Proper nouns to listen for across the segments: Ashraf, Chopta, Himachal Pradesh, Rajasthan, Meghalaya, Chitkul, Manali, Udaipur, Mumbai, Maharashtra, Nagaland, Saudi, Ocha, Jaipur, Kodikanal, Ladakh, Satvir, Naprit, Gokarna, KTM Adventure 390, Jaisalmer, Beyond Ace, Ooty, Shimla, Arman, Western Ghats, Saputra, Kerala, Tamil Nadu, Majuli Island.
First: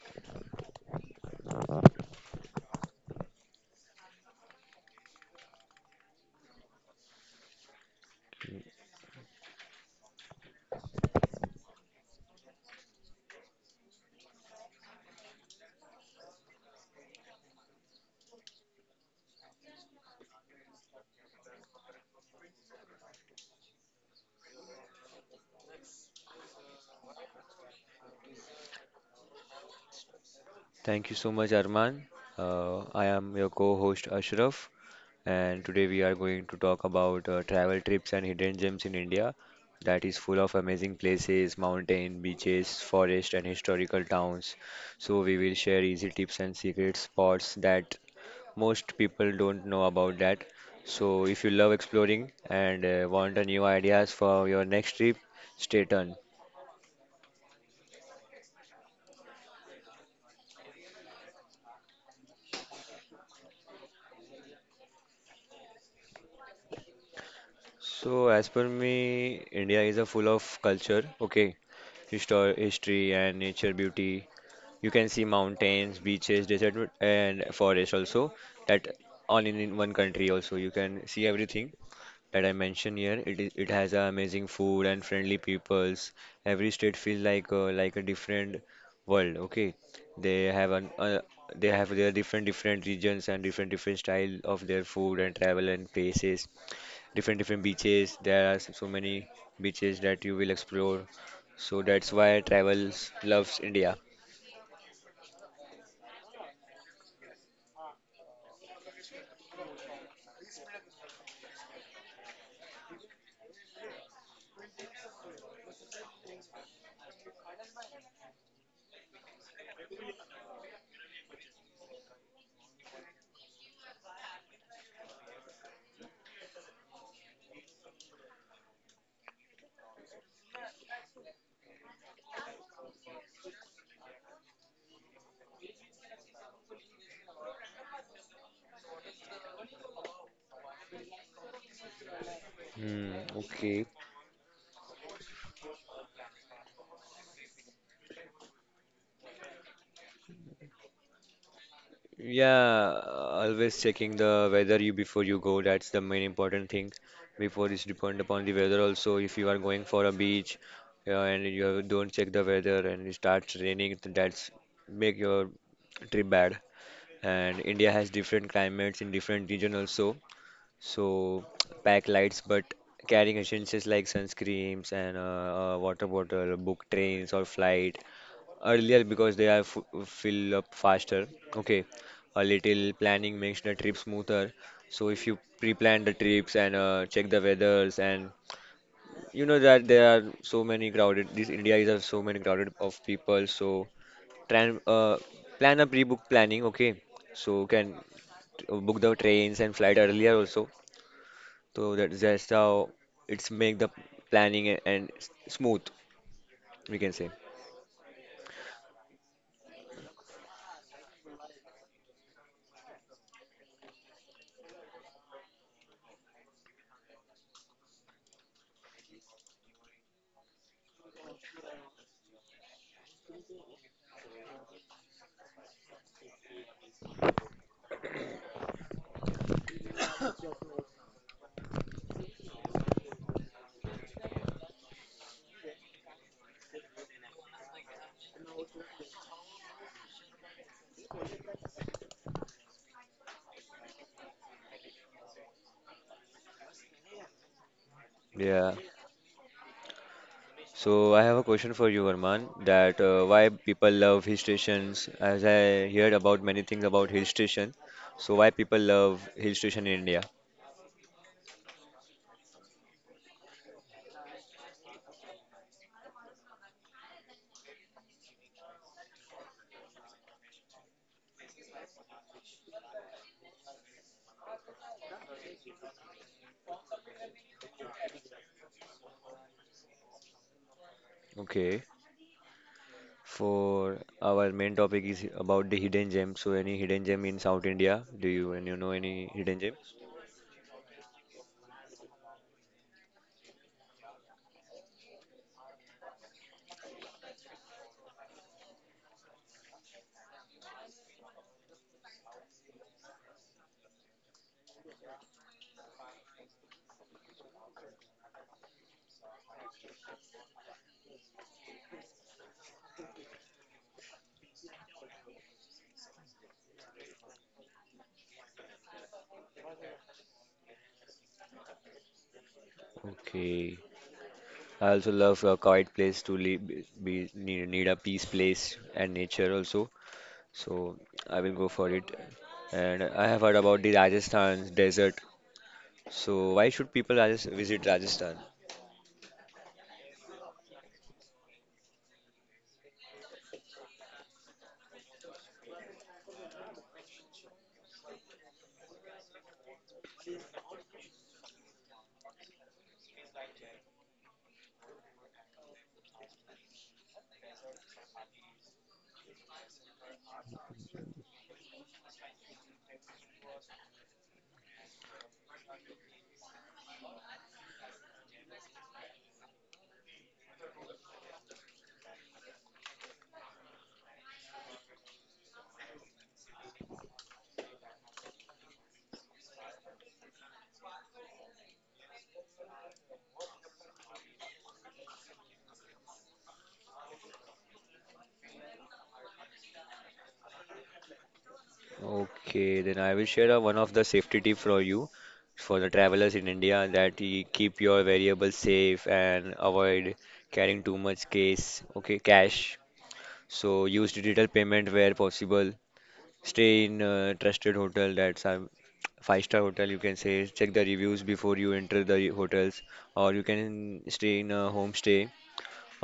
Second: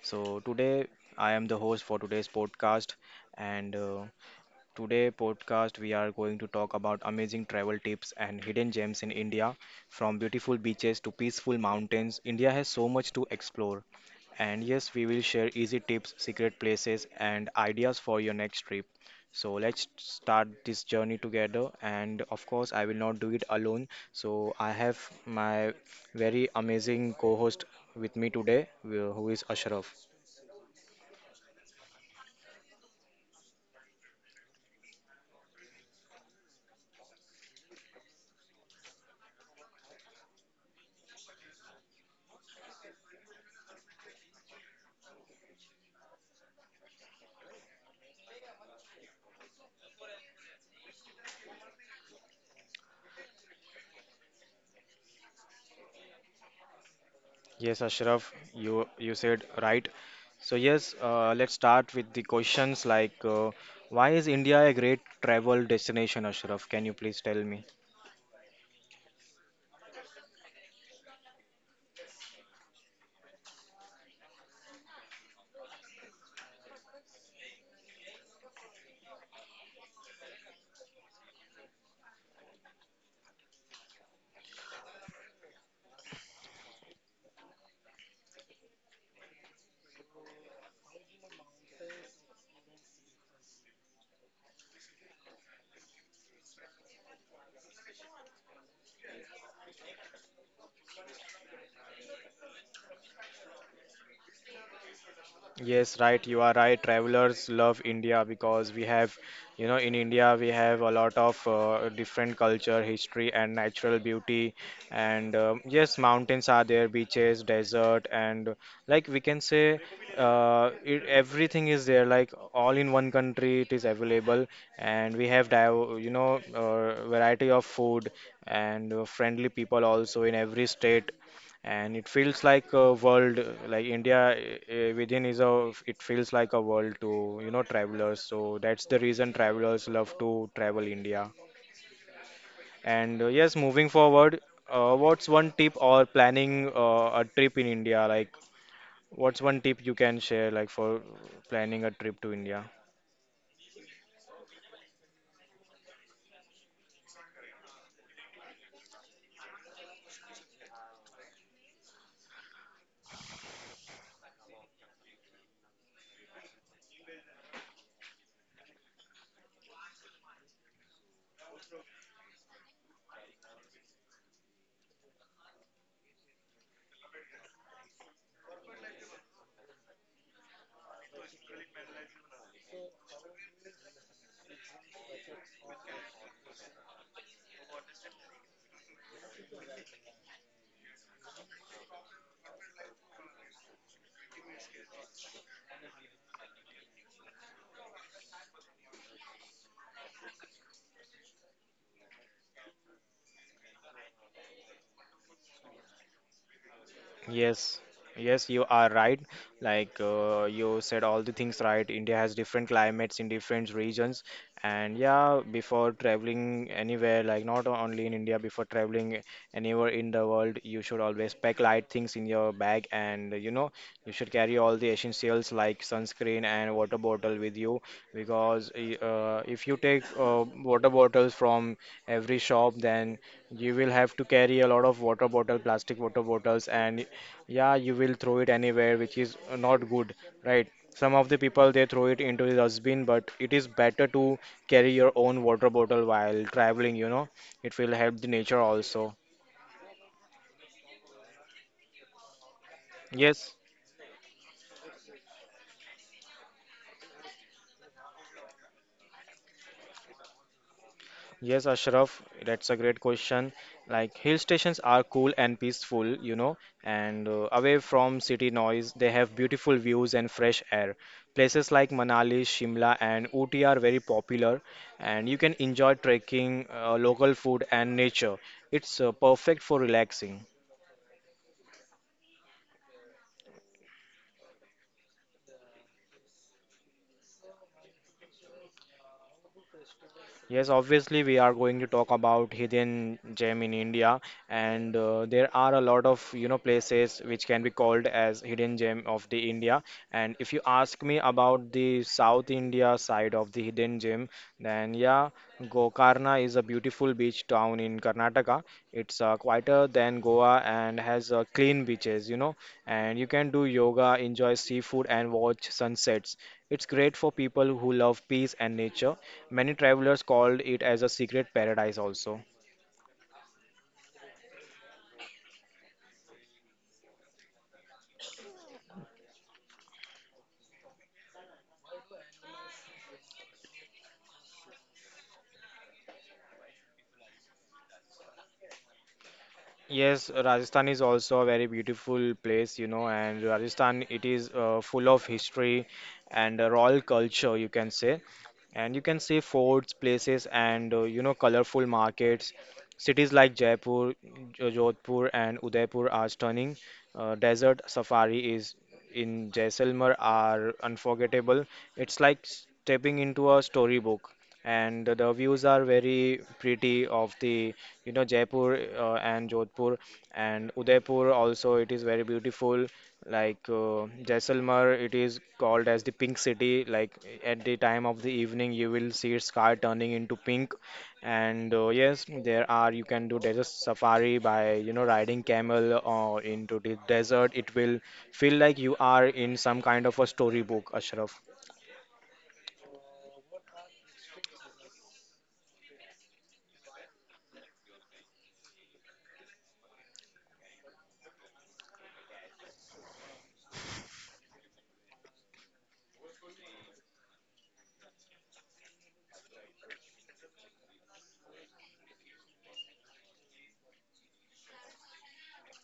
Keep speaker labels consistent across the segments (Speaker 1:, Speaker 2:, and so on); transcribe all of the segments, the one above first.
Speaker 1: So today I am the host for today's podcast, and today podcast we are going to talk about amazing travel tips and hidden gems in India, from beautiful beaches to peaceful mountains. India has so much to explore, and yes, we will share easy tips, secret places, and ideas for your next trip. So let's start this journey together. And of course, I will not do it alone. So I have my very amazing co-host with me today, who is Ashraf.
Speaker 2: Thank you so much, Arman. I am your co-host Ashraf, and today we are going to talk about travel trips and hidden gems in India that is full of amazing places, mountain, beaches, forest, and historical towns. So we will share easy tips and secret spots that most people don't know about that. So if you love exploring and want a new ideas for your next trip, stay tuned.
Speaker 1: Yes, Ashraf, you said right. So yes, let's start with the questions like, why is India a great travel destination, Ashraf? Can you please tell me?
Speaker 2: So as per me, India is a full of culture. Okay, history and nature beauty. You can see mountains, beaches, desert, and forest also. That all in one country also. You can see everything that I mentioned here. It has a amazing food and friendly peoples. Every state feels like a different world. Okay, they have an uh, they have their different different regions and different different style of their food and travel and places different different beaches. There are so many beaches that you will explore. So that's why travels loves India.
Speaker 1: Yes, right. You are right. Travelers love India because we have, you know, in India we have a lot of different culture, history, and natural beauty. And yes, mountains are there, beaches, desert, and like we can say, everything is there. Like all in one country, it is available, and we have, variety of food and friendly people also in every state, and it feels like a world, like India, within is a it feels like a world to travelers. So that's the reason travelers love to travel India.
Speaker 2: Hmm,
Speaker 1: And yes,
Speaker 2: okay.
Speaker 1: moving forward, what's one tip or planning a trip in India, like what's one tip you can share like for planning a trip to India?
Speaker 2: Yeah, always checking the weather you before you go. That's the main important thing. Before it's depend upon the weather also. If you are going for a beach, yeah, and you don't check the weather and it starts raining, that's make your trip bad. And India has different climates in different region also. So pack lights, but carrying essentials like sunscreens and water bottle, book trains or flight earlier because they are f fill up faster. Okay, a little planning makes the trip smoother. So if you pre-plan the trips and check the weathers and you know that there are so many crowded. This India is of so many crowded of people. So tran plan a pre-book planning. Okay, so can book the trains and flight earlier also, so that that's how it's make the planning a- and s- smooth, we can say.
Speaker 1: Yes, yes, you are right. Like you said, all the things right. India has different climates in different regions, and yeah, before traveling anywhere, like not only in India, before traveling anywhere in the world, you should always pack light things in your bag, and you should carry all the essentials like sunscreen and water bottle with you, because if you take water bottles from every shop, then you will have to carry a lot of water bottle, plastic water bottles, and yeah, you will throw it anywhere, which is not good, right? Some of the people they throw it into the dustbin, but it is better to carry your own water bottle while traveling. It will help the
Speaker 2: Yeah.
Speaker 1: nature also.
Speaker 2: So I have a question for you, Arman, that why
Speaker 1: Yes.
Speaker 2: people love hill stations? As I heard about many things about hill station, so why people love hill station in India?
Speaker 1: Yes, Ashraf, that's a great question. Like hill stations are cool and peaceful, you know, and away from city noise, they have beautiful views and fresh air. Places like Manali, Shimla, and Ooty are very popular, and you can enjoy trekking, local food, and nature. It's perfect for relaxing.
Speaker 2: Okay. For our main topic is about the hidden gem. So any hidden gem in South India? Do you and you know any hidden gem?
Speaker 1: Yes, obviously, we are going to talk about hidden gem in India, and there are a lot of places which can be called as hidden gem of the India. And if you ask me about the South India side of the hidden gem, then yeah, Gokarna is a beautiful beach town in Karnataka. It's quieter than Goa and has clean beaches. And you can do yoga, enjoy seafood, and watch sunsets. It's great for people who love peace and nature. Many travelers called it as a secret paradise also.
Speaker 2: Okay. I also love a quiet place to live, need a peace place and nature also. So I will go for it. And I have heard about the Rajasthan desert. So why should people visit Rajasthan?
Speaker 1: Yes, Rajasthan is also a very beautiful place, and Rajasthan, it is full of history and royal culture, you can say. And you can see forts, places, and colorful markets. Cities like Jaipur, Jodhpur, and Udaipur are stunning. Desert safari is in Jaisalmer are unforgettable. It's like stepping into a storybook, and the views are very pretty of the Jaipur and Jodhpur and Udaipur also. It is very beautiful. Like Jaisalmer, it is called as the pink city. Like at the time of the evening, you will see its sky turning into pink, and yes, there are you can do desert safari by riding camel into the desert. It will feel like you are in some kind of a storybook, Ashraf.
Speaker 2: Okay, then I will share a, one of the safety tip for you for the travelers in India, that you keep your variables safe and avoid carrying too much cash. So use digital payment where possible. Stay in a trusted hotel, that's a five-star hotel, you can say. Check the reviews before you enter the hotels, or you can stay in a homestay.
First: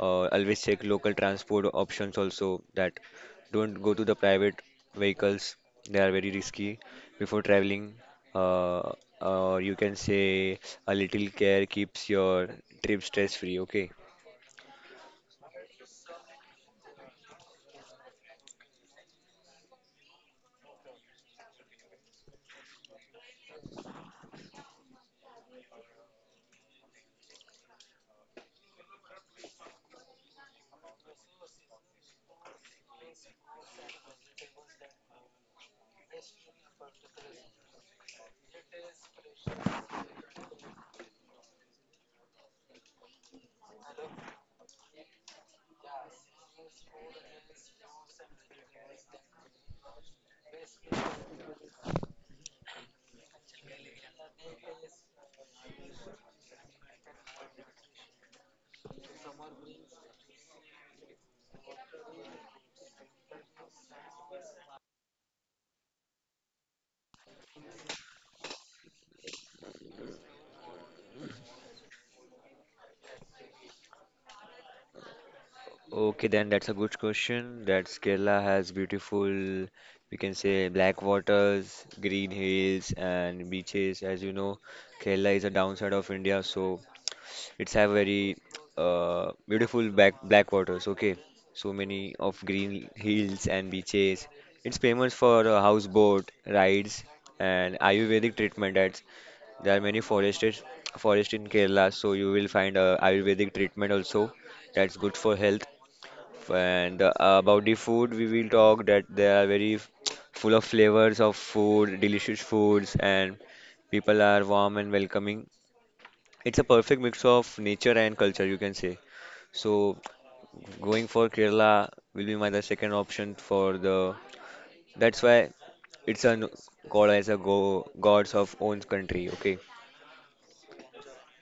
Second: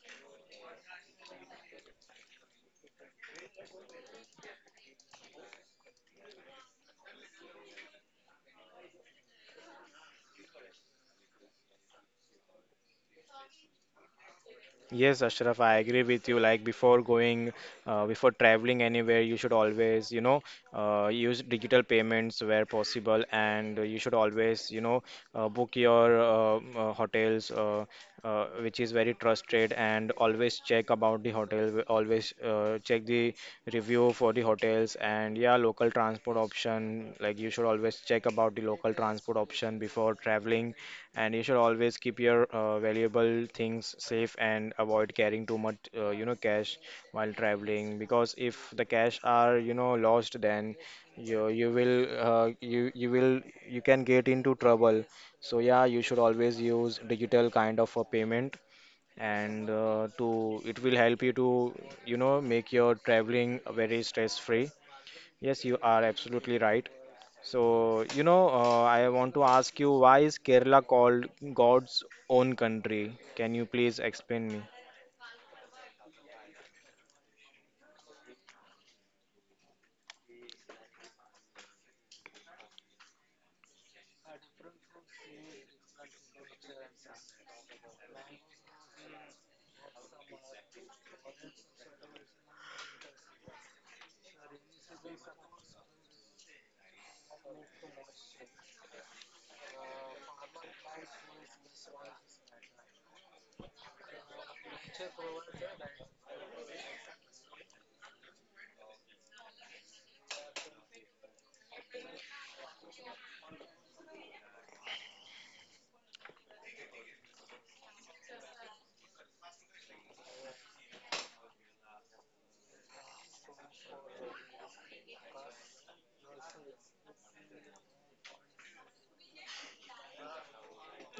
Speaker 2: Always check local transport options also. That don't go to the private vehicles; they are very risky before traveling. Uh, or you can say a little care keeps your trip stress-free. Okay.
Speaker 1: Yes, Ashraf, I agree with you. Like before going, before traveling anywhere, you should always, use digital payments where possible, and you should always, book your hotels, which is very trusted, and always check about the hotel. Always check the review for the hotels, and yeah, local transport option. Like you should always check about the local transport option before traveling, and you should always keep your valuable things safe and avoid carrying too much cash while traveling, because if the cash are lost, then you you will uh, you you will you can get into trouble. So yeah, you should always use digital kind of a payment, and to it will help you to make your traveling very stress free. Yes, you are absolutely right. So, I want to ask you, why is Kerala called God's own country? Can you please explain me?
Speaker 2: Okay, then that's a good question. That Kerala has beautiful, we can say, black waters, green hills, and beaches. As you know, Kerala is a downside of India, so it's have very beautiful back black waters. Okay, so many of green hills and beaches. It's famous for houseboat rides and Ayurvedic treatment. That's there are many forest in Kerala, so you will find Ayurvedic treatment also. That's good for health, and about the food, we will talk that they are very full of flavors of food, delicious foods, and people are warm and welcoming. It's a perfect mix of nature and culture, you can say. So going for Kerala will be my the second option for the. That's why it's a god as a go gods of own country. Okay,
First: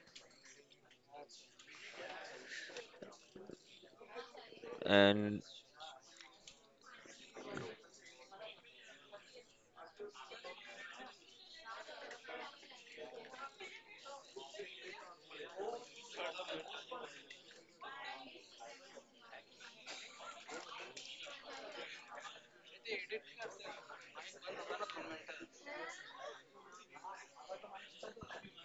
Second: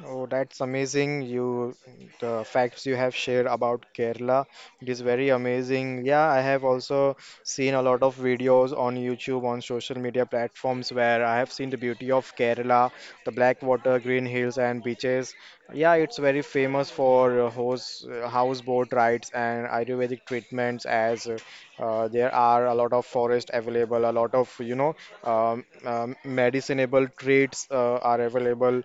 Speaker 1: Oh, that's amazing. You, the facts you have shared about Kerala, it is very
Speaker 2: and
Speaker 1: amazing. Yeah, I have also seen a lot of videos on YouTube, on social media platforms where I have seen the beauty of Kerala, the black water, green hills, and beaches. Yeah, it's very famous for houseboat rides and Ayurvedic treatments, as there are a lot of forest available, a lot of, medicinable treats are available.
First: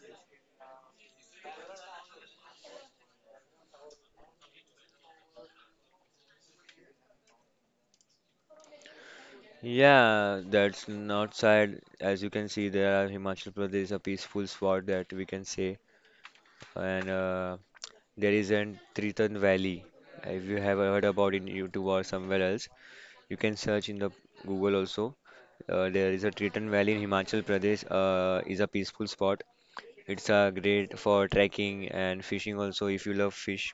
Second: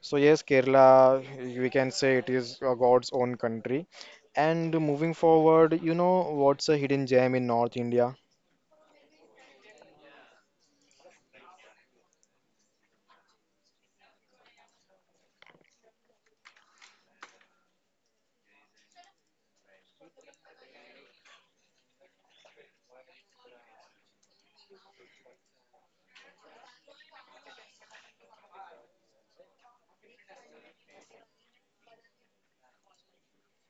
Speaker 1: So yes, Kerala, we can say it is God's own country. And moving forward, you know what's a hidden gem in North India?
Speaker 2: yeah, that's north side. As you can see, there are Himachal Pradesh, a peaceful spot that we can say, and there is an Triton Valley. If you have heard about in YouTube or somewhere else, you can search in the Google also. There is a Triton Valley in Himachal Pradesh. Is a peaceful spot. It's great for trekking and fishing also. If you love fish,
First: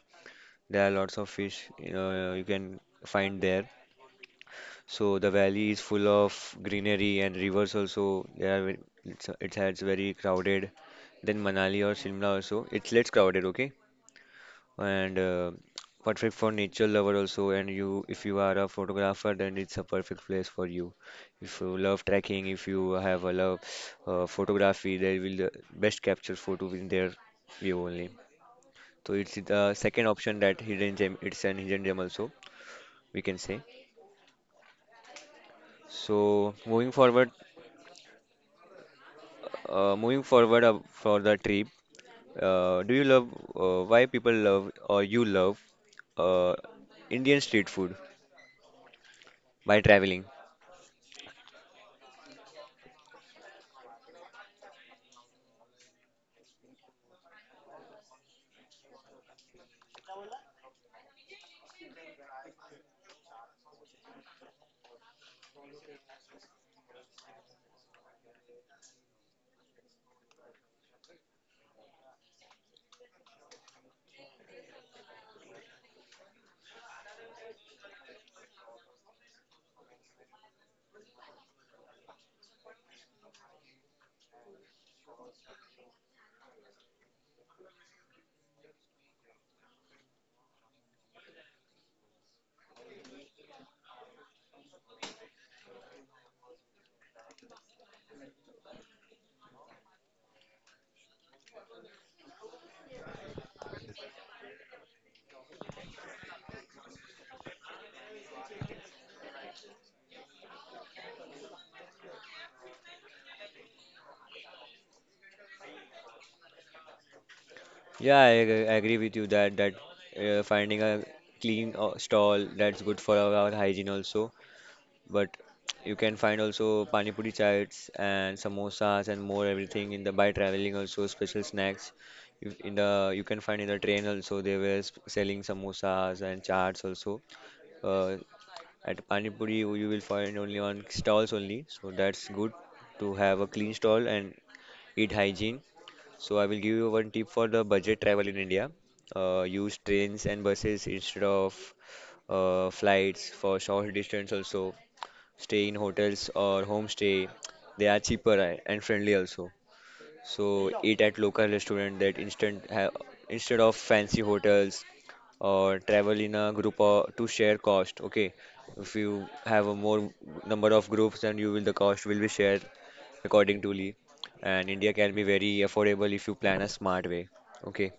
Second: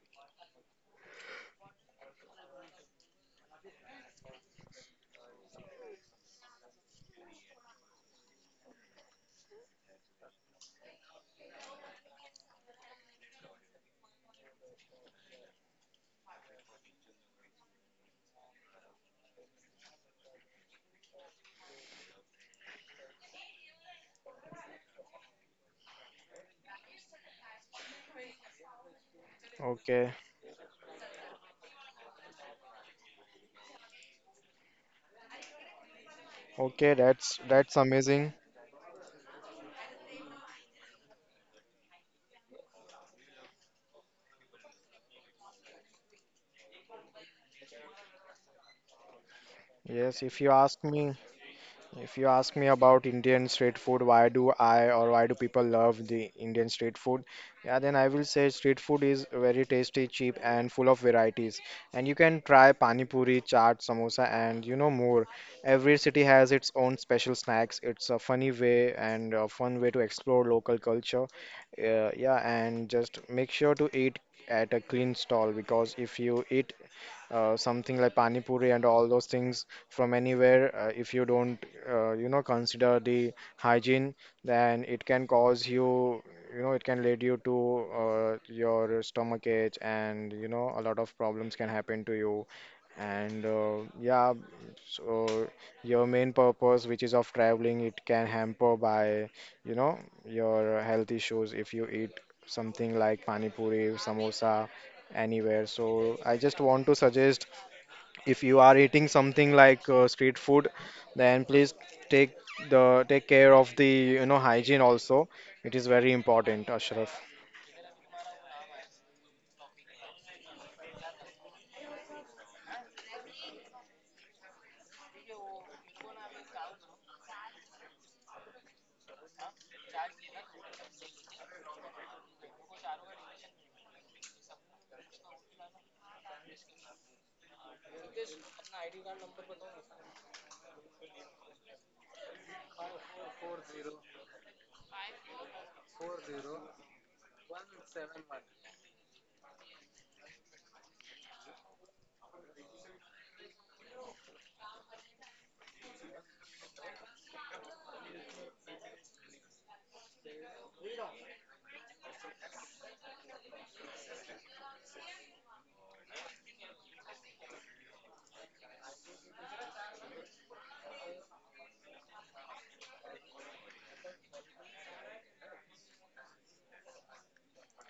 Speaker 2: there are lots of fish you can find there. So the valley is full of greenery and rivers also. There are, it has very crowded. Then Manali or Shimla also. It's less crowded, okay? And perfect for nature lover also, and you if you are a photographer, then it's a perfect place for you. If you love trekking, if you have a love photography, they will the best capture photo in their view only. So it's the second
Speaker 1: Okay,
Speaker 2: option. That hidden gem, it's an hidden gem also, we can say. So moving
Speaker 1: okay,
Speaker 2: forward,
Speaker 1: that's amazing.
Speaker 2: for the trip, do you love why people love or you love uh, Indian street food by traveling?
Speaker 1: Yes, if you ask me about Indian street food, why do I or why do people love the Indian street food? Yeah, then I will say street food is very tasty, cheap, and full of varieties. And you can try pani puri, chaat, samosa, and more. Every city has its own special snacks. It's a funny way and a fun way to explore local culture. Yeah, and just make sure to eat at a clean stall, because if you eat something like pani puri and all those things from anywhere. If you don't, consider the hygiene, then it can cause you, it can lead you to your stomach ache, and a lot of problems can happen to you. And yeah, so your main purpose, which is of traveling, it can hamper by, you know, your health issues, if you eat something like pani puri, samosa anywhere. So I just want to suggest, if you are eating something like street food, then please take take care of the hygiene also. It is very important, Ashraf.
Speaker 2: Yeah, I agree with you that finding a clean stall, that's good for our hygiene also. But you can find also pani puri chaats and samosas and more everything in the by traveling also special snacks. You, in the you can find in the train also, they were selling samosas and chaats also. Uh, at pani puri you will find only on stalls only. So that's good to have a clean stall and eat hygiene, so I will give you one tip for the budget travel in India. Use trains and buses instead of flights for short distance also. Stay in hotels or homestay. They are cheaper and friendly also. So eat at local restaurant, that instant ha instead of fancy hotels, or travel in a group or to share cost. Okay, if you have a more number of groups, then you will the cost will be shared according to Lee. And India can be very affordable if you plan a smart way. Okay.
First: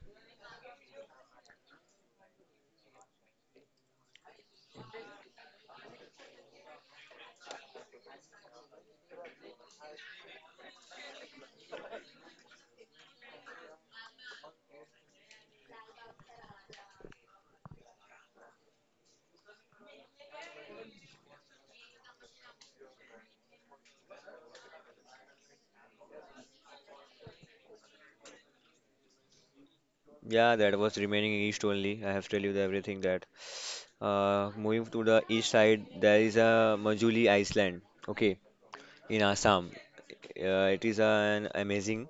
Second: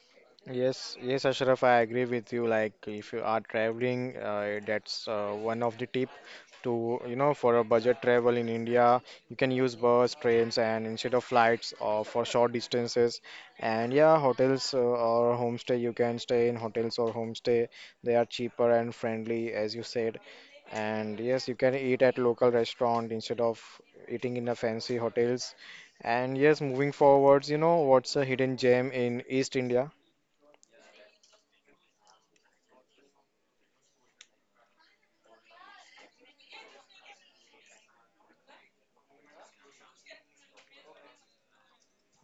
Speaker 1: Yes, yes, Ashraf, I agree with you. Like if you are traveling, that's one of the tip to, you know, for a budget travel in India. You can use bus, trains, and instead of flights or for short distances, and yeah, hotels or homestay you can stay in hotels or homestay. They are cheaper and friendly, as you said. And yes, you can eat at local restaurant instead of eating in a fancy hotels. And yes, moving forwards, you know what's a hidden gem in East India?
Speaker 2: Yeah, that was remaining east only. I have told you the everything that. Moving to the east side, there is a Majuli Island. Okay, in Assam. It is an amazing.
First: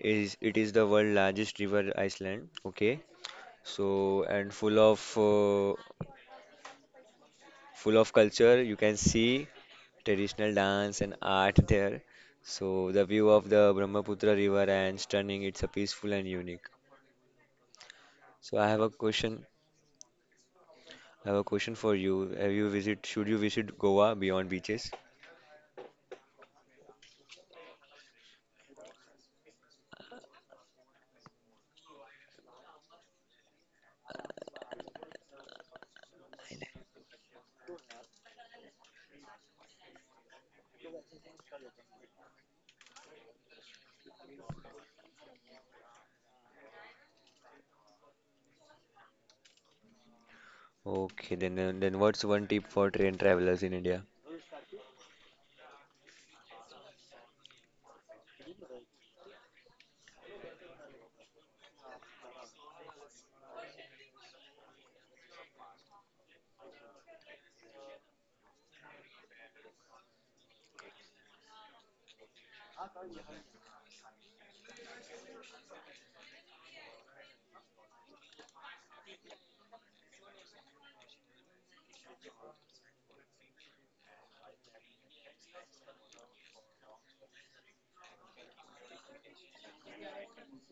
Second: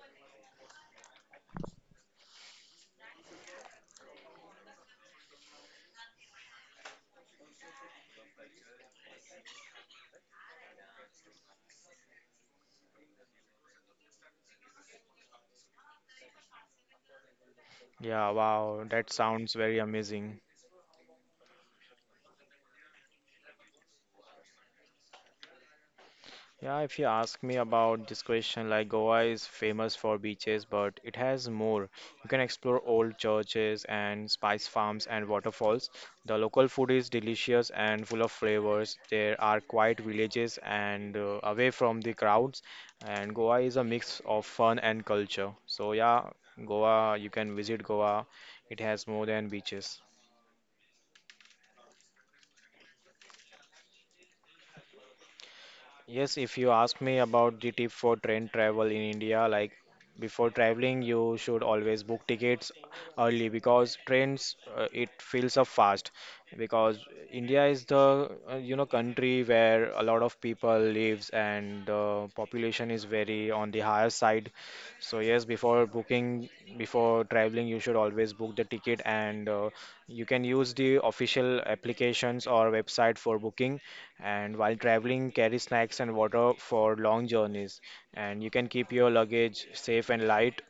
Speaker 2: Is it is the world largest river island. Okay, so and full of culture. You can see traditional dance and art there. So the view of the Brahmaputra river and stunning. It's a peaceful and unique.
Speaker 1: Yeah,
Speaker 2: So I have
Speaker 1: wow,
Speaker 2: a
Speaker 1: that
Speaker 2: question.
Speaker 1: sounds very amazing.
Speaker 2: I have a question for you. Have you visit? Should you visit Goa beyond beaches?
Speaker 1: Yeah, if you ask me about this question, like Goa is famous for beaches, but it has more. You can explore old churches and spice farms and waterfalls. The local food is delicious and full of flavors. There are quiet villages and away from the crowds. And Goa is a mix of fun and culture. So yeah, Goa, you can visit Goa. It has more than beaches.
Speaker 2: Okay, then what's one tip for train travelers in India?
Speaker 1: Yes, if you ask me about the tip for train travel in India, like before traveling, you should always book tickets early, because trains, it fills up fast. Because India is the country where a lot of people lives and the population is very on the higher side. So yes, before traveling, you should always book the ticket, and you can use the official applications or website for booking, and while traveling, carry snacks and water for long journeys. And you can keep your luggage safe and light.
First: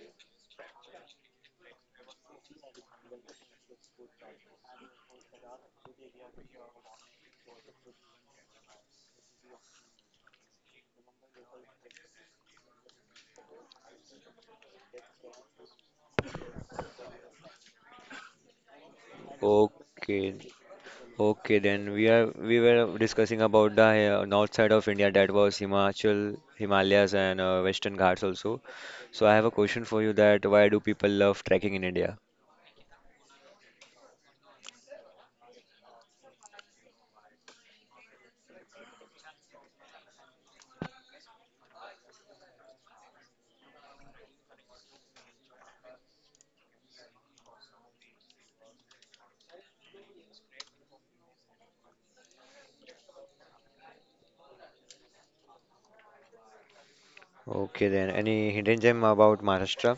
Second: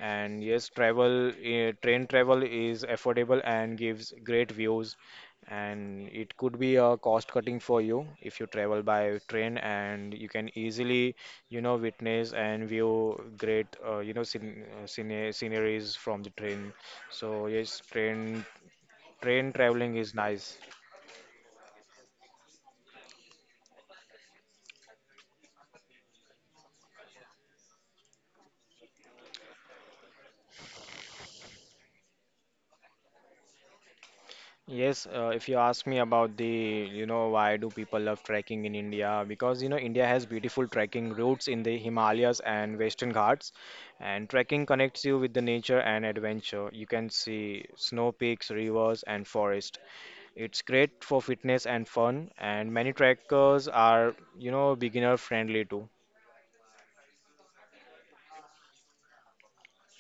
Speaker 1: And yes, train travel is affordable and gives great views. And it could be a cost cutting for you, if you travel by train, and you can easily, witness and view great sceneries from the train. So yes, train traveling is
Speaker 2: Okay,
Speaker 1: nice.
Speaker 2: okay, then we were discussing about the north side of India, that was Himachal, Himalayas, and Western Ghats also. So I have a question for you, that why do people love trekking in India?
Speaker 1: Yes, if you ask me about why do people love trekking in India? Because, India has beautiful trekking routes in the Himalayas and Western Ghats, and trekking connects you with the nature and adventure. You can see snow peaks, rivers, and forest. It's great for fitness and fun, and many trekkers are, beginner friendly too.
Speaker 2: Okay, then any hidden gem about Maharashtra?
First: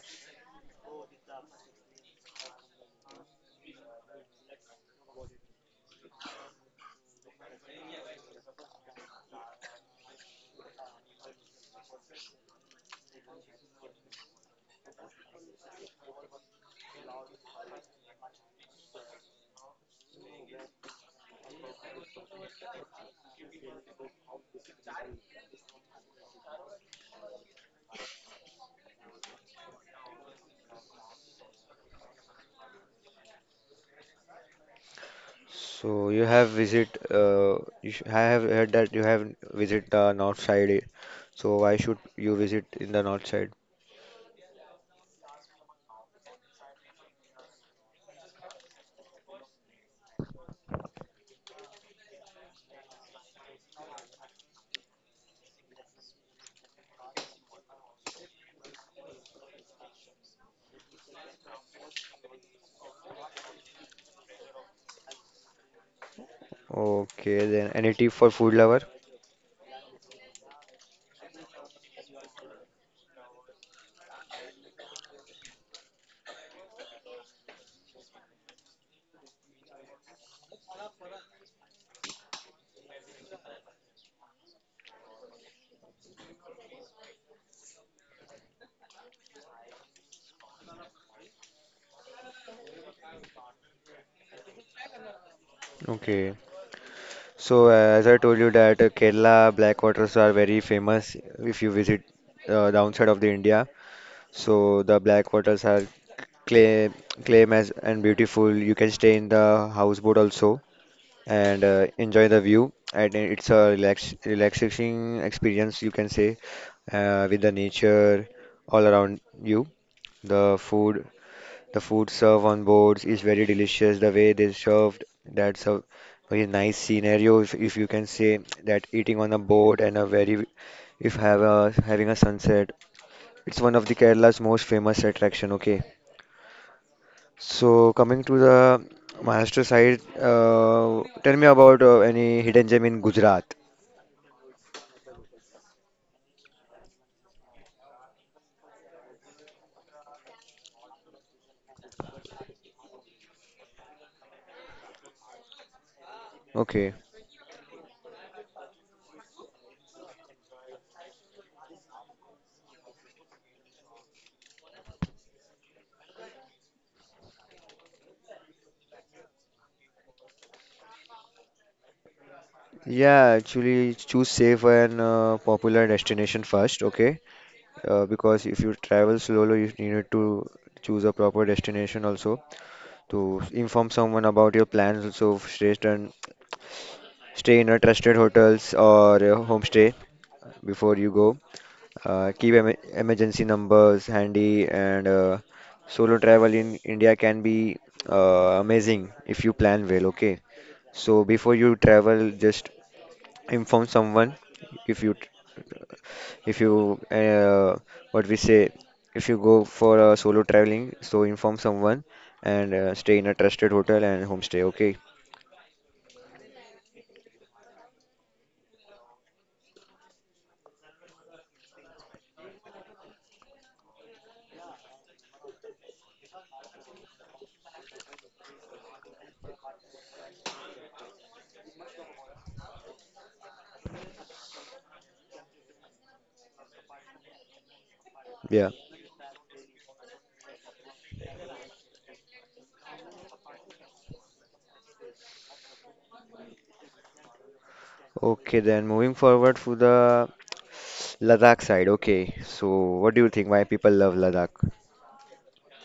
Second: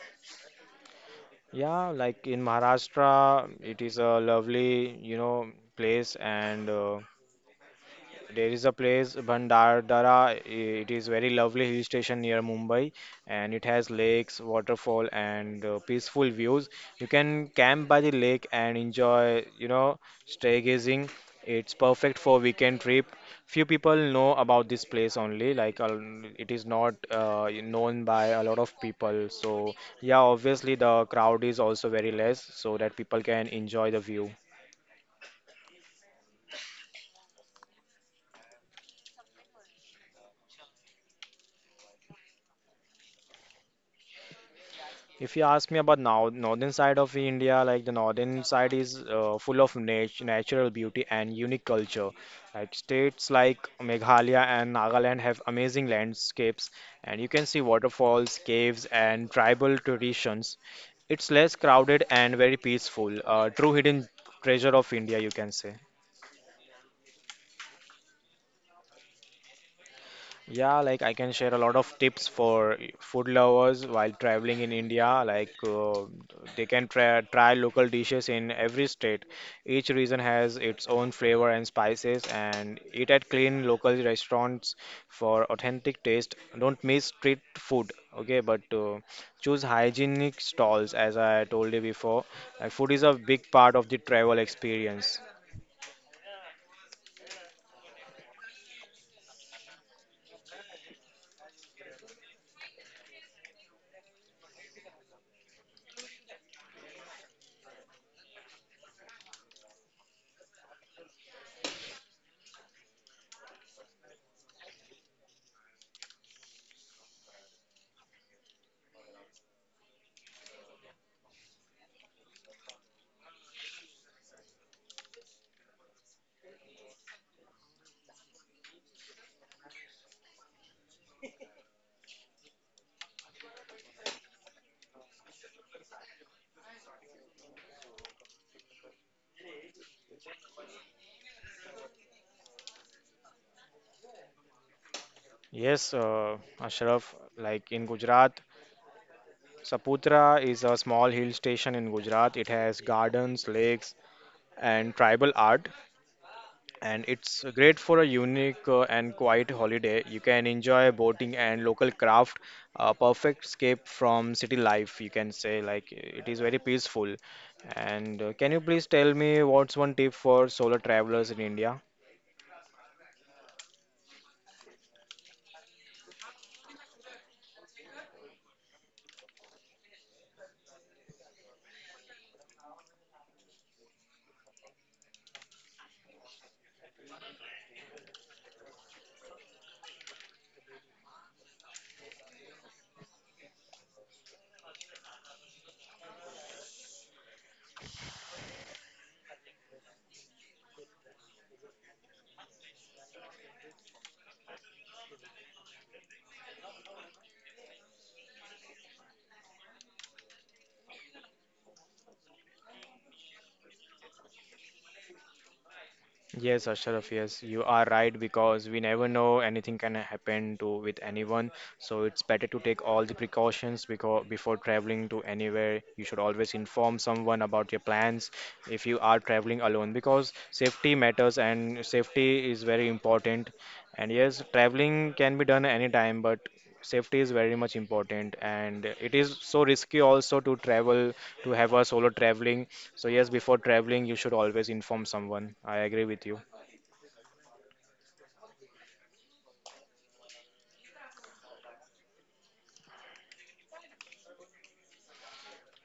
Speaker 1: Yeah, like in Maharashtra, it is a lovely place and there is a place, Bhandarara. It is very lovely hill station near Mumbai, and it has lakes, waterfall, and peaceful views. You can camp by the lake and enjoy stargazing. It's perfect for weekend trip. Few people know about this place only, like it is not known by a lot of people. So yeah, obviously the crowd is also very less, so that people can enjoy the view.
Speaker 2: So you have visit. You sh I have heard that you have visit the north side. So why should you visit in the north side?
Speaker 1: If you ask me about now, northern side of India, like the northern side is full of natural beauty and unique culture. Like states like Meghalaya and Nagaland have amazing landscapes, and you can see waterfalls, caves, and tribal traditions. It's less crowded and very peaceful. True hidden treasure of India, you can say.
Speaker 2: Okay, then any tip for food lover?
Speaker 1: Yeah, like I can share a lot of tips for food lovers while traveling in India. Like they can try local dishes in every state. Each region has its own flavor and spices, and eat at clean local restaurants for authentic taste. Don't miss street food, okay? But choose hygienic stalls, as I told you before. Like food is a big part of the travel experience.
Speaker 2: Okay. So as I told you that Kerala black waters are very famous if you visit downside of the India. So the black waters are claim claim as and beautiful. You can stay in the houseboat also and enjoy the view. And it's a relaxing experience, you can say, with the nature all around you. The food the food served on boards is very delicious. The way they served, that's a very nice scenario. If you can say, that eating on a boat and a very, if have having a sunset, it's one of the Kerala's most famous attraction. Okay. So coming to the Maharashtra side, tell me about any hidden gem in Gujarat.
Speaker 1: Yes, Ashraf, like in Gujarat, Saputra is a small hill station in Gujarat. It has gardens, lakes, and tribal art,
Speaker 2: Okay.
Speaker 1: and it's great for a unique and quiet holiday. You can enjoy boating and local craft, a perfect escape from city life, you can say. Like, it is very peaceful. And can you please tell me what's one tip for solo travelers in India?
Speaker 2: Yeah, actually choose safe and popular destination first, okay? Because if you travel slowly, you need to choose a proper destination also, inform someone about your plans. So stay in a trusted hotels or a homestay before you go. Keep emergency numbers handy, and solo travel in India can be amazing if you plan well, okay? So before you travel, just inform someone, if you if you uh, what we say, if you go for a solo traveling, so inform someone and stay in a trusted hotel and homestay, okay.
Speaker 1: Yes, Ashraf, yes, you are right because we never know anything can happen to with anyone. So it's better to take all the precautions because before traveling to anywhere, you should always inform someone about your plans if you are traveling alone because safety matters and safety is very important. And yes, traveling can be done anytime, but safety is very much important
Speaker 2: Yeah.
Speaker 1: and it is so risky also to travel to have a solo traveling. So yes, before traveling, you should always inform someone. I agree with you.
Speaker 2: Okay, then moving forward to the Ladakh side. Okay, so what do you think? Why people love Ladakh?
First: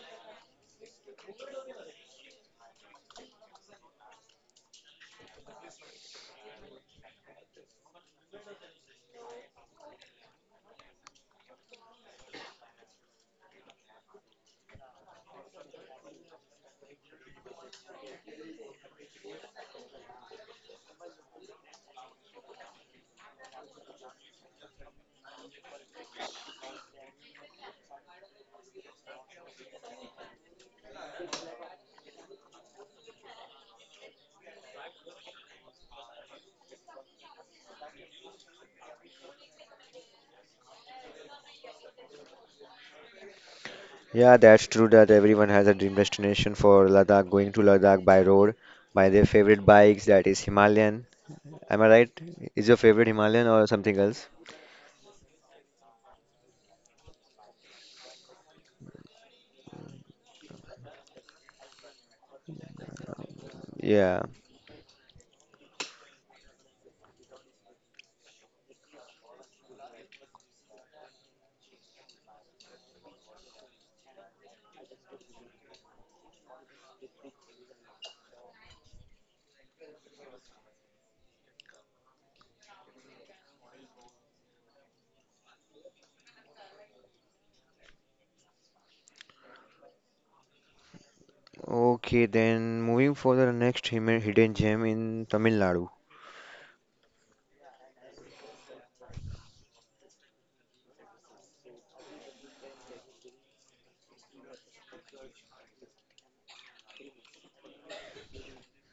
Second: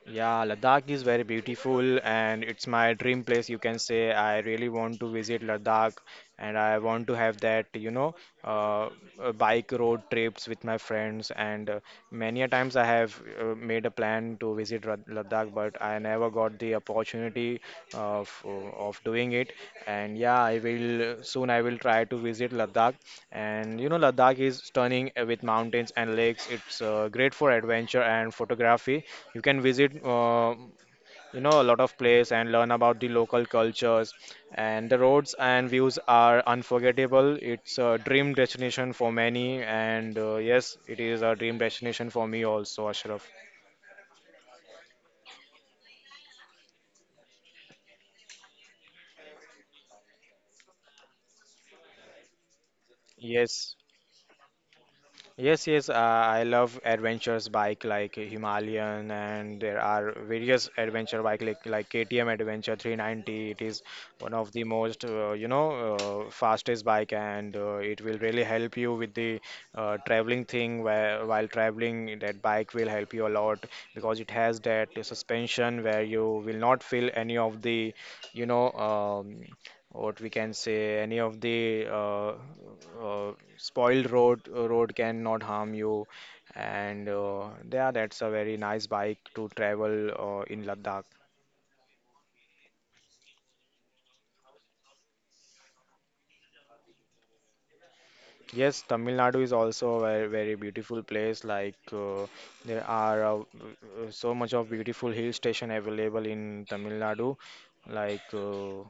Speaker 1: Yeah, Ladakh is very beautiful and it's my dream place, you can say. I really want to visit Ladakh and I want to have that, uh, bike road trips with my friends. And many a times I have made a plan to visit Ladakh, but I never got the opportunity of doing it. And yeah, I will soon. I will try to visit Ladakh. And you know, Ladakh is stunning with mountains and lakes. It's great for adventure and photography. You can visit. A lot of place and learn about the local cultures, and the roads and views are unforgettable. It's a dream destination for many, and yes, it is a dream destination for me also, Ashraf.
Speaker 2: Yeah, that's true that everyone has a dream destination for Ladakh, going to Ladakh by road, by their favorite bikes, that is Himalayan. Am I right? Is your favorite Himalayan or
Speaker 1: Yes,
Speaker 2: something else?
Speaker 1: yes, yes, I love adventures bike like Himalayan, and there are various adventure bike like KTM Adventure 390. It is
Speaker 2: Yeah.
Speaker 1: one of the most fastest bike, and it will really help you with the traveling thing where while traveling that bike will help you a lot because it has that suspension where you will not feel any of the you know what we can say any of the uh, spoiled road can not harm you, and yeah, that's a very nice bike to travel in Ladakh.
Speaker 2: Okay, then moving for the next hidden gem in Tamil Nadu.
Speaker 1: Yes, Tamil Nadu is also a very, very beautiful place like there are so much of beautiful hill station available in Tamil Nadu, like uh,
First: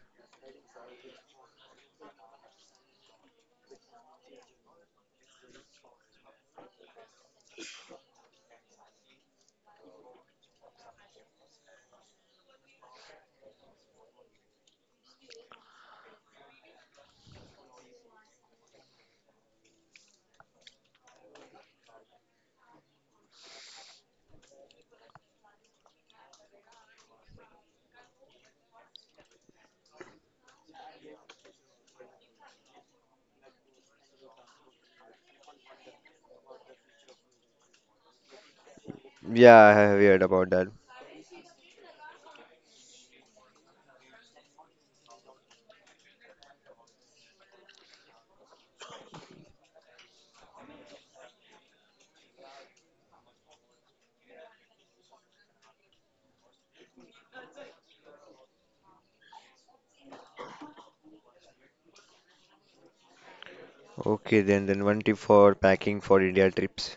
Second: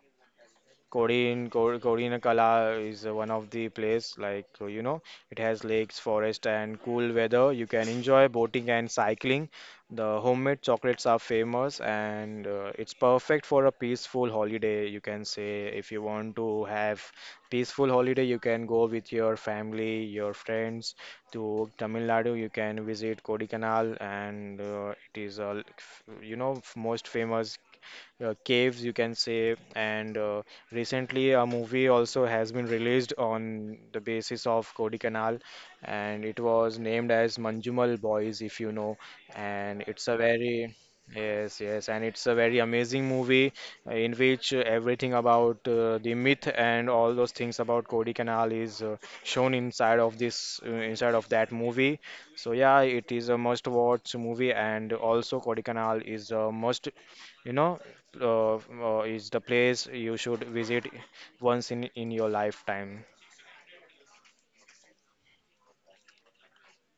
Speaker 1: Korin, Kor- Korinakala is one of the place, like you know, it has lakes, forest, and cool weather. You can enjoy boating and cycling. The homemade chocolates are famous, and it's perfect for a peaceful holiday. You can say if you want to have peaceful holiday, you can go with your family, your friends to Tamil Nadu. You can visit Kodikanal, and it is a most famous caves, you can say. And recently, a movie also has been released on the basis of Canal, and it was named as Manjumal Boys, if you know.
Speaker 2: Yeah, I
Speaker 1: And
Speaker 2: have
Speaker 1: it's
Speaker 2: heard
Speaker 1: a
Speaker 2: about that.
Speaker 1: very Yes, yes, and it's a very amazing movie in which everything about the myth and all those things about Canal is shown inside of that movie. So yeah, it is a must-watch movie, and also Canal is a must, you know, is the place you should visit once in your lifetime.
Speaker 2: Okay, then one tip for packing for India trips.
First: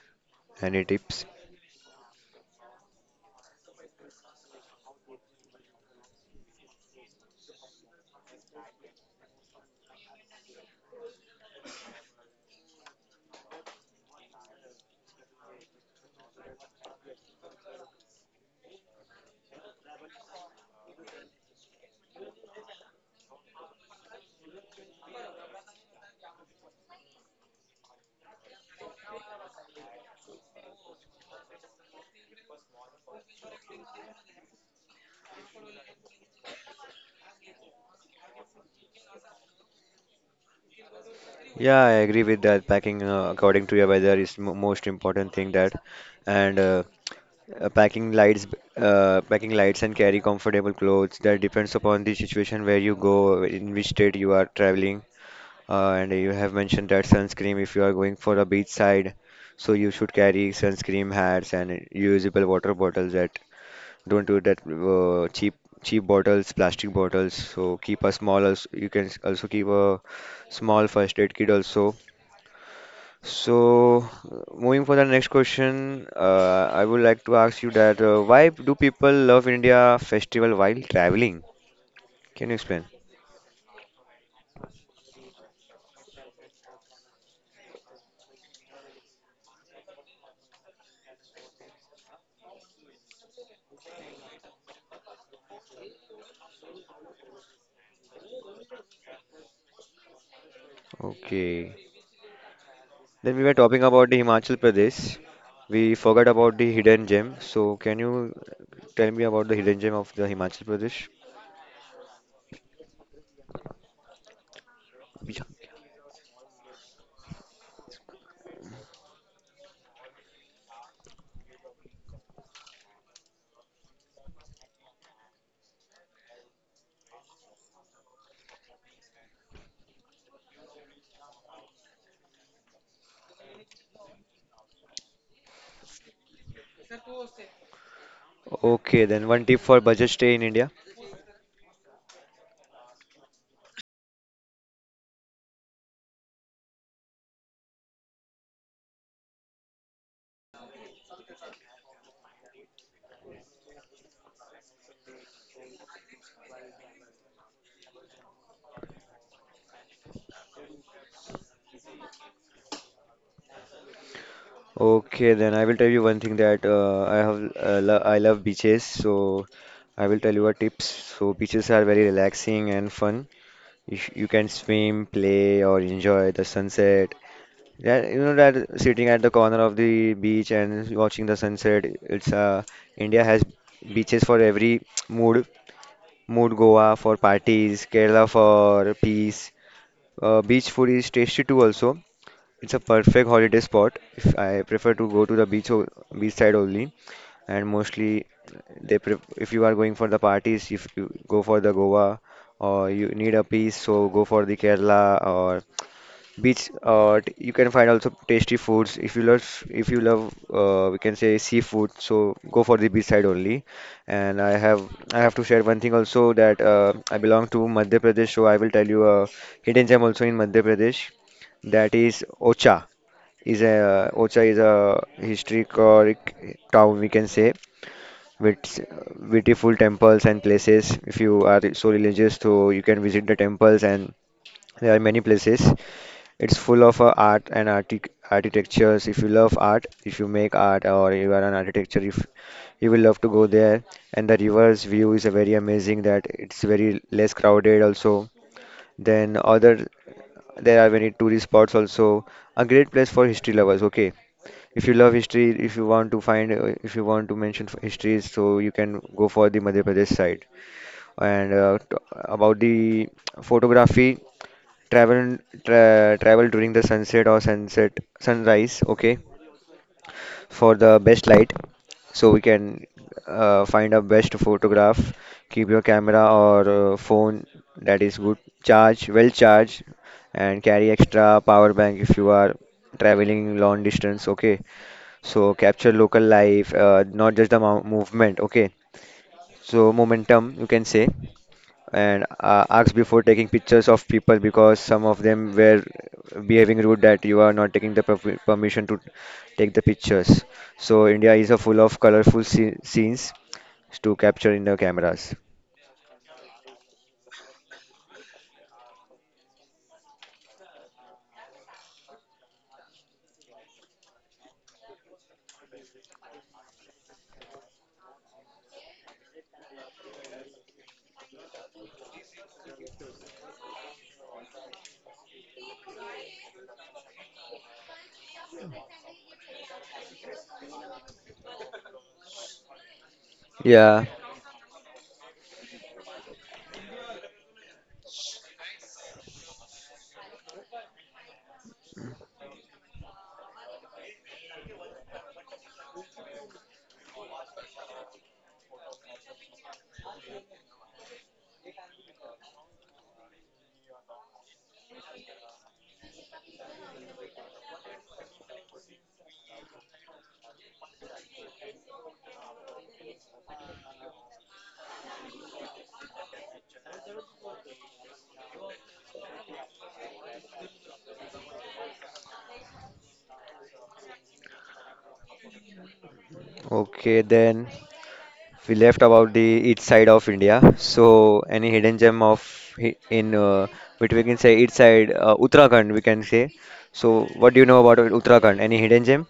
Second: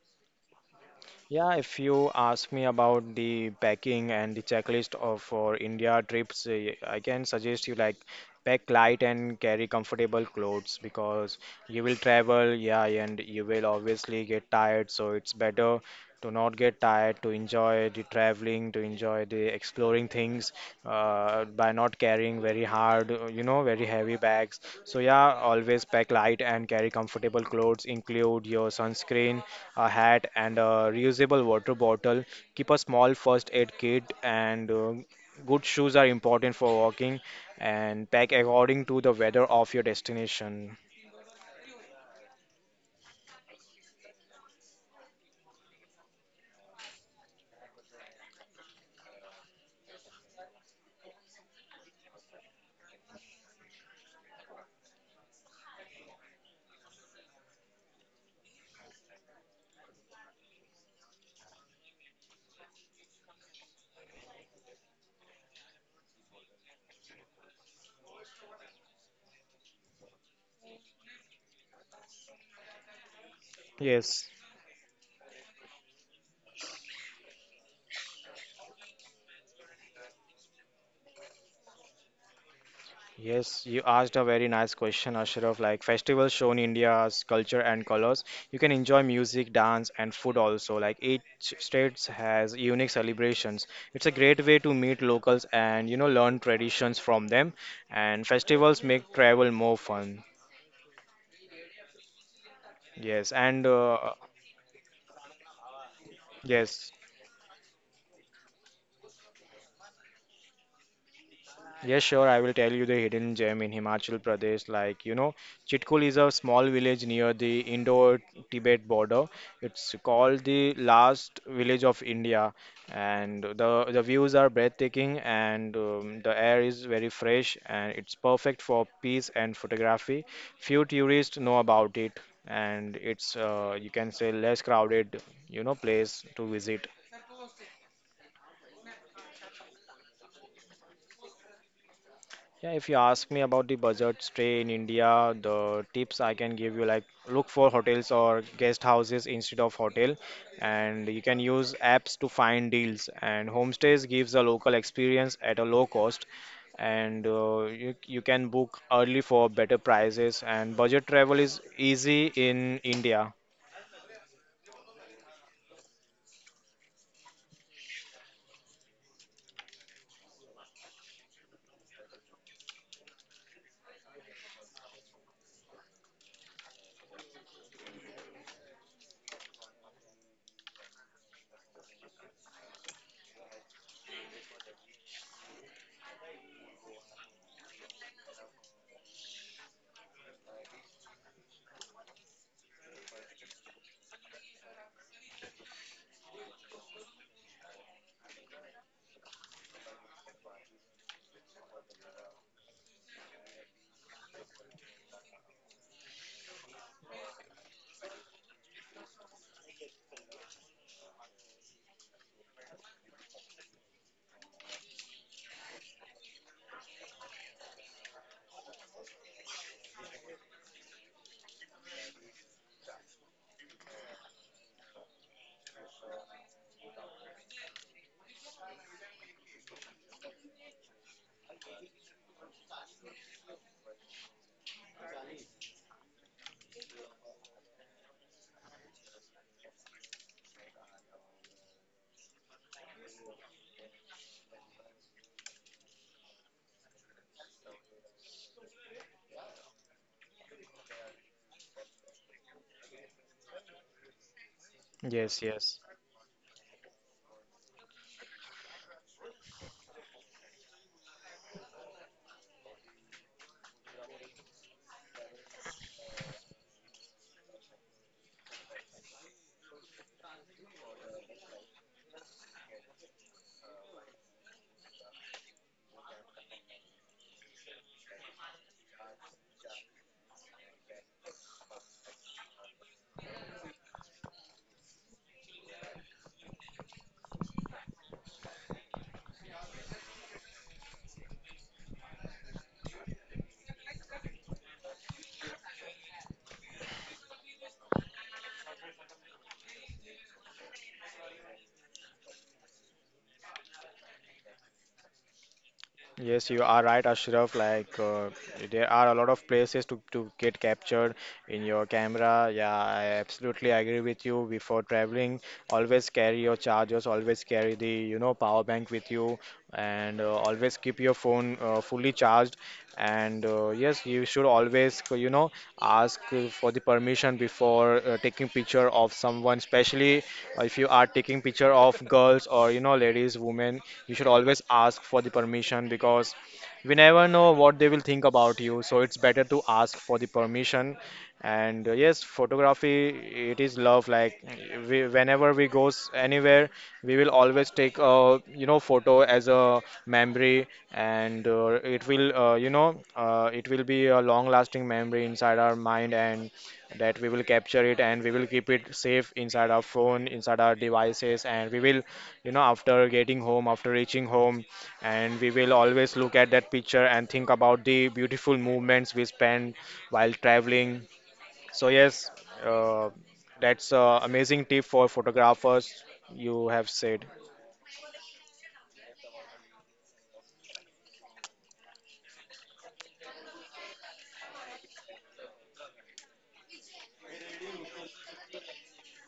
Speaker 2: Any tips?
Speaker 1: Yeah, if you ask me about the packing and the checklist of for India trips, eh, I can suggest you like pack light and carry comfortable clothes because you will travel, yeah, and you will obviously get tired. So it's better to not get tired, to enjoy the traveling, to enjoy the exploring things by not carrying very hard, very heavy bags. So yeah, always pack light and carry comfortable clothes, include your sunscreen, a hat, and a reusable water bottle. Keep a small first aid kit, and good shoes are important for walking. And pack according to the weather of your destination.
Speaker 2: Yeah, I agree with that. Packing according to your weather is mo most important thing that, and packing lights, packing lights and carry comfortable clothes. That depends upon the situation where you go, in which state you are traveling. And you have mentioned that sunscreen if you are going for a beach side, so you should carry sunscreen hats and usable water bottles that don't do that cheap bottles, plastic bottles. So keep a small. You can also keep a small first aid kit also so,
Speaker 1: Yes,
Speaker 2: moving for the next question, I would like to ask you that why do people love India festival while traveling? Can you explain?
Speaker 1: yes, you asked a very nice question, Ashraf. Like festivals show in India's culture and colors. You can enjoy music, dance, and food also. Like each state has unique celebrations. It's a great way to meet locals and learn traditions from them. And festivals make travel more fun.
Speaker 2: Okay. Then
Speaker 1: Yes,
Speaker 2: we were
Speaker 1: and
Speaker 2: talking about the Himachal Pradesh. We forgot about the
Speaker 1: yes,
Speaker 2: hidden gem. So, can you tell me about the hidden gem of the Himachal Pradesh?
Speaker 1: yes, sure. I will tell you the hidden gem in Himachal Pradesh. Like, you know,
Speaker 2: Yeah.
Speaker 1: Chitkul is a small village near the Indo-Tibet border. It's called the last village of India, and the views are breathtaking, and the air is very fresh, and it's perfect for peace and photography. Few tourists know about it, and it's you can say less crowded, you know, place to visit.
Speaker 2: Okay, then one tip for budget stay in India.
Speaker 1: Yeah, if you ask me about the budget stay in India, the tips I can give you like look for hotels or guest houses instead of hotel, and you can use apps to find deals. And homestays gives a local experience at a low cost, and you can book early for better prices. And budget travel is easy in India.
Speaker 2: Okay, then I will tell you one thing that I have lo I love beaches, so I will tell you a tips. So beaches are very relaxing and fun. You can swim, play, or enjoy the sunset. Yeah, you know that sitting at the corner of the beach and watching the sunset. It's India has beaches for every mood. Mood Goa for parties, Kerala for peace. Beach food is tasty too also. It's a perfect holiday spot. If I prefer to go to the beach side only and mostly they pref if you are going for the parties, if you go for the Goa or you need a peace, so go for the Kerala or beach. Or you can find also tasty foods. If you love, we can say seafood, so go for the beach side only. And I have to share one thing also that I belong to Madhya Pradesh, so I will tell you a hidden gem also in Madhya Pradesh. That is Ocha. Is a Ocha is a historic town we can say, with beautiful temples and places. If you are so religious, so you can visit the temples and there are many places. It's full of art and artic architectures. If you love art, if you make art or you are an architecture, if you will love to go there. And the river's view is a very amazing that it's very less crowded also. Then other there are many tourist spots also. A great place for history lovers. Okay. If you love
Speaker 1: Yes,
Speaker 2: history, if
Speaker 1: yes.
Speaker 2: you want to find, if you want to mention history, so you can go for the Madhya Pradesh side. And t about the photography, travel tra travel during the sunset or sunset sunrise, okay, for the best light. So we can find a best photograph. Keep your camera or phone that is good, charge, well charged, and carry extra power bank if you are traveling long distance, okay. So capture local life, not just the mo movement. Okay, so momentum you can say, and ask before taking pictures of people because some of them were behaving rude that you are not taking the permission to take the pictures. So India is a full of scenes to capture in the cameras.
Speaker 1: Yes, you are right, Ashraf. Like there are a lot of places to get captured in your camera. Yeah, I absolutely agree with you. Before traveling, always carry your chargers, always carry the power bank with you, and always keep your phone fully charged. And yes, you should always ask for the permission before taking picture of someone, especially if you are taking picture of girls or ladies, women.
Speaker 2: Yeah.
Speaker 1: You should always ask for the permission because we never know what they will think about you, so it's better to ask for the permission. And yes, photography, it is love. Like we, whenever we goes anywhere, we will always take a photo as a memory, and it will it will be a long lasting memory inside our mind, and that we will capture it and we will keep it safe inside our phone, inside our devices, and we will after getting home, after reaching home, and we will always look at that picture and think about the beautiful moments we spend while traveling. So yes, uh, that's a amazing tip for photographers you have
Speaker 2: Okay
Speaker 1: said.
Speaker 2: then. We left about the east side of India. So any hidden gem of hi- in which we can say east side Uttarakhand we can say. So what do you know about Uttarakhand? Any hidden gem?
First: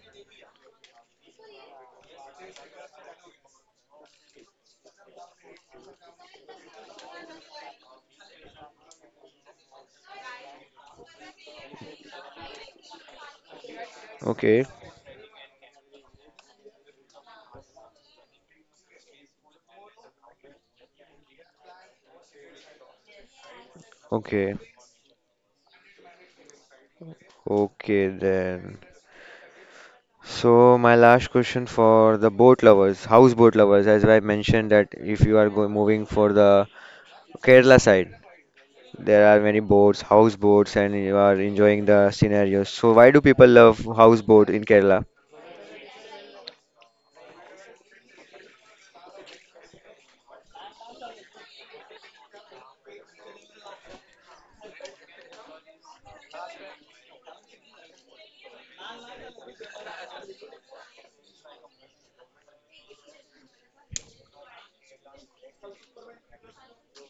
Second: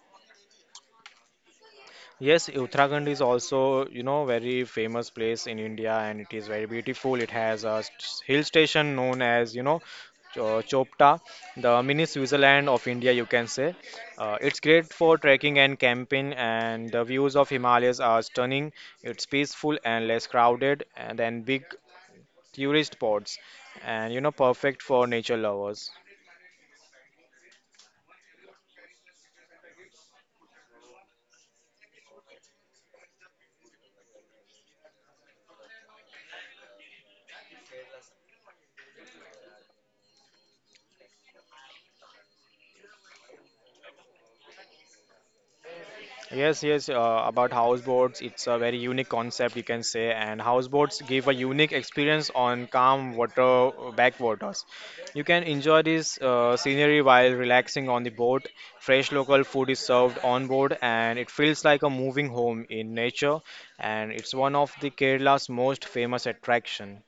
Speaker 1: Yes, Uttarakhand is also, you know, very famous place in India and it is very beautiful. It has a hill station known as, you know, Chopta, the mini Switzerland of India, you can say. It's
Speaker 2: Okay,
Speaker 1: great for trekking and camping, and the views of Himalayas are stunning. It's peaceful and less crowded, and then big tourist spots, and you know,
Speaker 2: okay,
Speaker 1: perfect for nature lovers.
Speaker 2: okay then. So my last question for the boat lovers, houseboat lovers, as I mentioned that if you are going moving for the Kerala side, there are many boats, houseboats, and you are enjoying the scenario. So why do people love houseboat in Kerala?
Speaker 1: Yes, yes, about houseboats, it's a very unique concept, you can say, and houseboats give a unique experience on calm water backwaters. You can enjoy this scenery while relaxing on the boat. Fresh local food is served on board, and it feels like a moving home in nature, and it's one of the Kerala's most famous attraction.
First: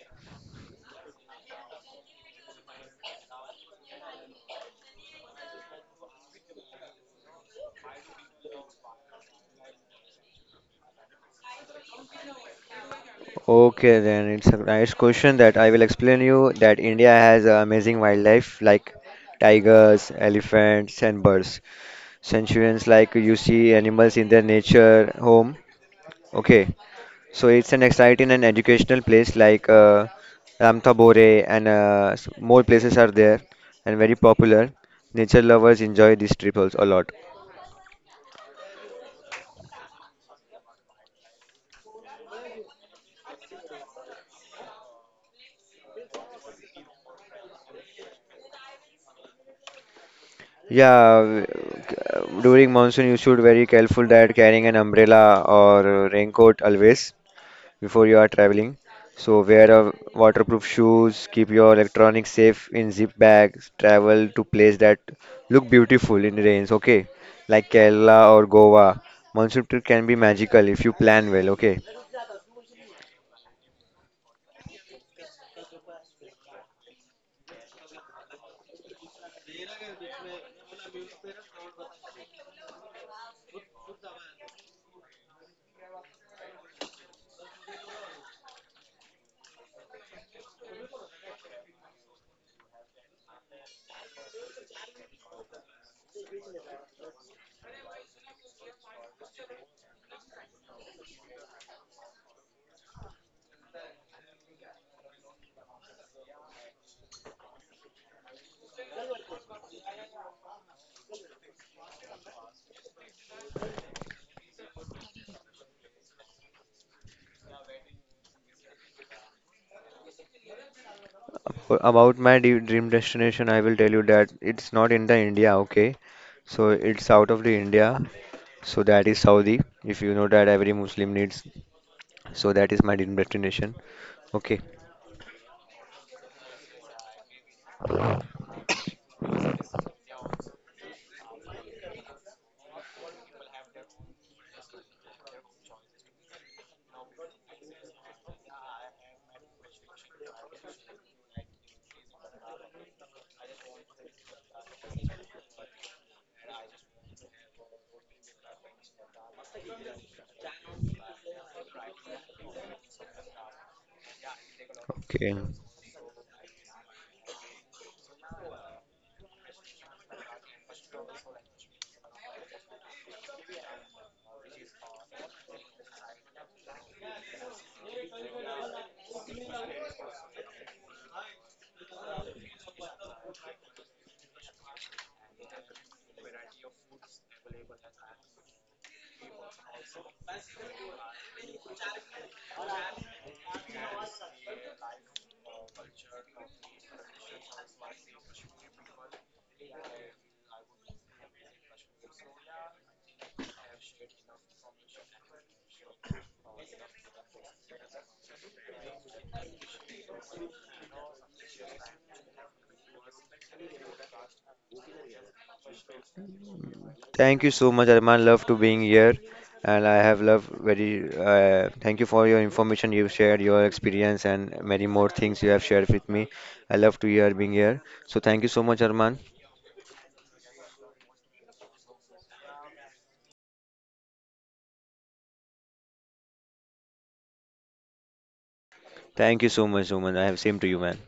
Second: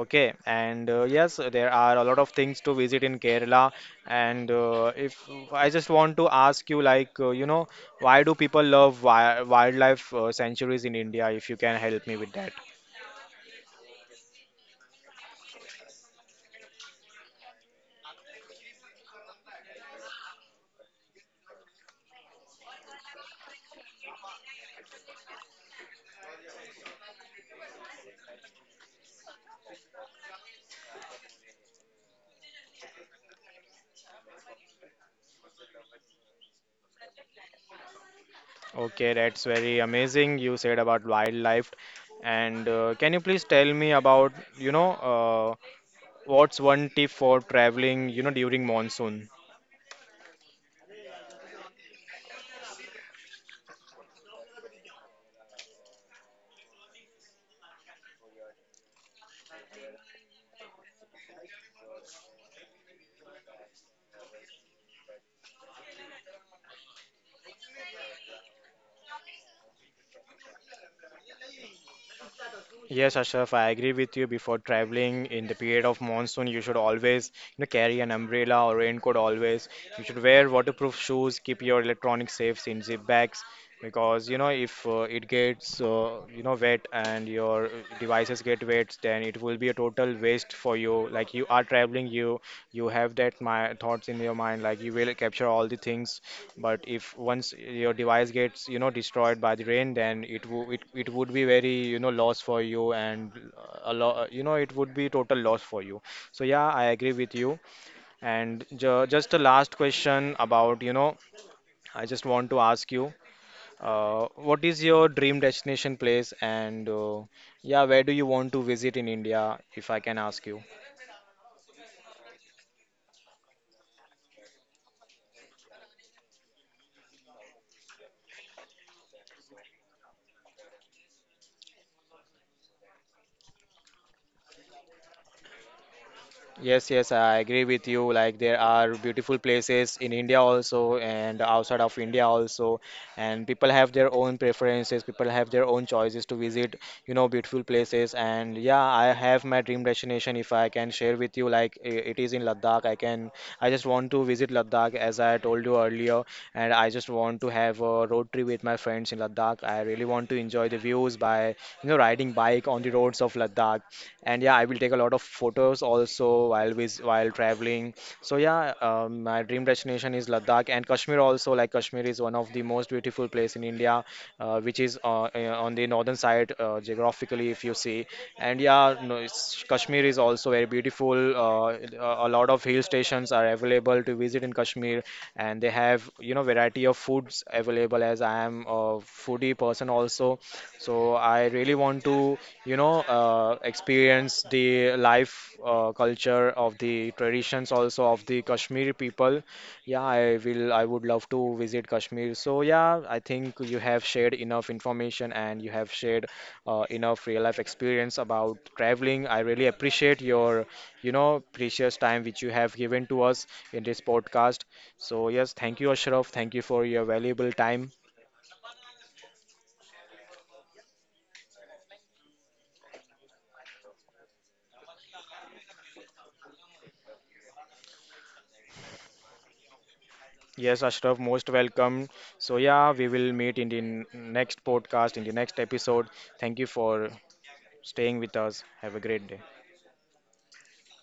Speaker 1: Okay, and yes, there are a lot of things to visit in Kerala. And if I just want to ask you, like, why do people love wi wildlife sanctuaries in India? If you can help me with that.
Speaker 2: Okay, then it's a nice question that I will explain you that India has a amazing wildlife like tigers, elephants, and birds. Sanctuaries like you see animals in their nature home. Okay, so it's an exciting and educational place like Ramthabore and more places are there and very popular. Nature lovers enjoy these trips also a lot.
Speaker 1: Okay, that's very amazing. You said about wildlife. And can you please tell me about, uh, what's one tip for traveling, during monsoon?
Speaker 2: Yeah, w- During monsoon you should very careful that carrying an umbrella or raincoat always before you are traveling. So wear a waterproof shoes, keep your electronics safe in zip bags, travel to places that look beautiful in rains, okay? Like Kerala or Goa. Monsoon trip can be magical if you plan well, okay?
Speaker 1: Yes, Ashraf, I agree with you. Before traveling in the period of monsoon, you should always, carry an umbrella or raincoat always. You should wear waterproof shoes, keep your electronics safe in zip bags because, if it gets, wet and your devices get wet, then it will be a total waste for you. Like you are traveling, you have that my thoughts in your mind, like you will capture all the things, but if once your device gets destroyed by the rain, then it would be very loss for you, and a lot, you know, it would be total loss for you. So yeah, I agree with you. And just a last question about, you know, I just want to ask you, what is your dream destination place, and yeah, where do you want to visit in India, if I can ask you?
Speaker 2: About my dream destination, I will tell you that it's not in the India, okay? So it's out of the India. So that is Saudi. If you know that every Muslim needs. So that is my dream destination. Okay.
Speaker 1: Yes, yes, I agree with you. Like there are beautiful places in India also and outside of India also, and people have their own preferences. People have their own choices to visit, you know, beautiful places. And yeah, I have my dream destination. If I can share with you, like it is in Ladakh. I can. I just want to visit Ladakh as I told you earlier, and I just want to have a road trip with my friends in Ladakh. I really want to enjoy the views by, you know, riding bike on the roads of Ladakh, and yeah, I will take a lot of
Speaker 2: Okay.
Speaker 1: photos also while vis while traveling. So yeah, my dream destination is Ladakh and Kashmir also. Like Kashmir is one of the most beautiful place in India, which is on the northern side geographically, if you see. And yeah, no, Kashmir is also very beautiful. A lot of hill stations are available to visit in Kashmir, and they have, you know, variety of foods available, as I am a foodie person also. So I really want to, you know, experience the life, culture of the traditions also of the Kashmiri people. Yeah, I will, I would love to visit Kashmir. So yeah, I think you have shared enough information, and you have shared enough real life experience about traveling. I really appreciate your, you know, precious time which you have given to us in this podcast. So yes, thank you, Ashraf. Thank you for your
Speaker 2: Thank
Speaker 1: valuable
Speaker 2: you so much,
Speaker 1: time.
Speaker 2: Arman. Love to being here, and I have loved very. Thank you for your information you've shared, your experience, and many more things you have shared with me. I love to hear being here. So thank you so much, Arman.
Speaker 1: Yes, Ashraf, most welcome. So, yeah, we will meet in the next podcast, in the next episode. Thank you for staying with us. Have a great
Speaker 2: Thank
Speaker 1: day.
Speaker 2: you so much, Suman. I have same to you, man.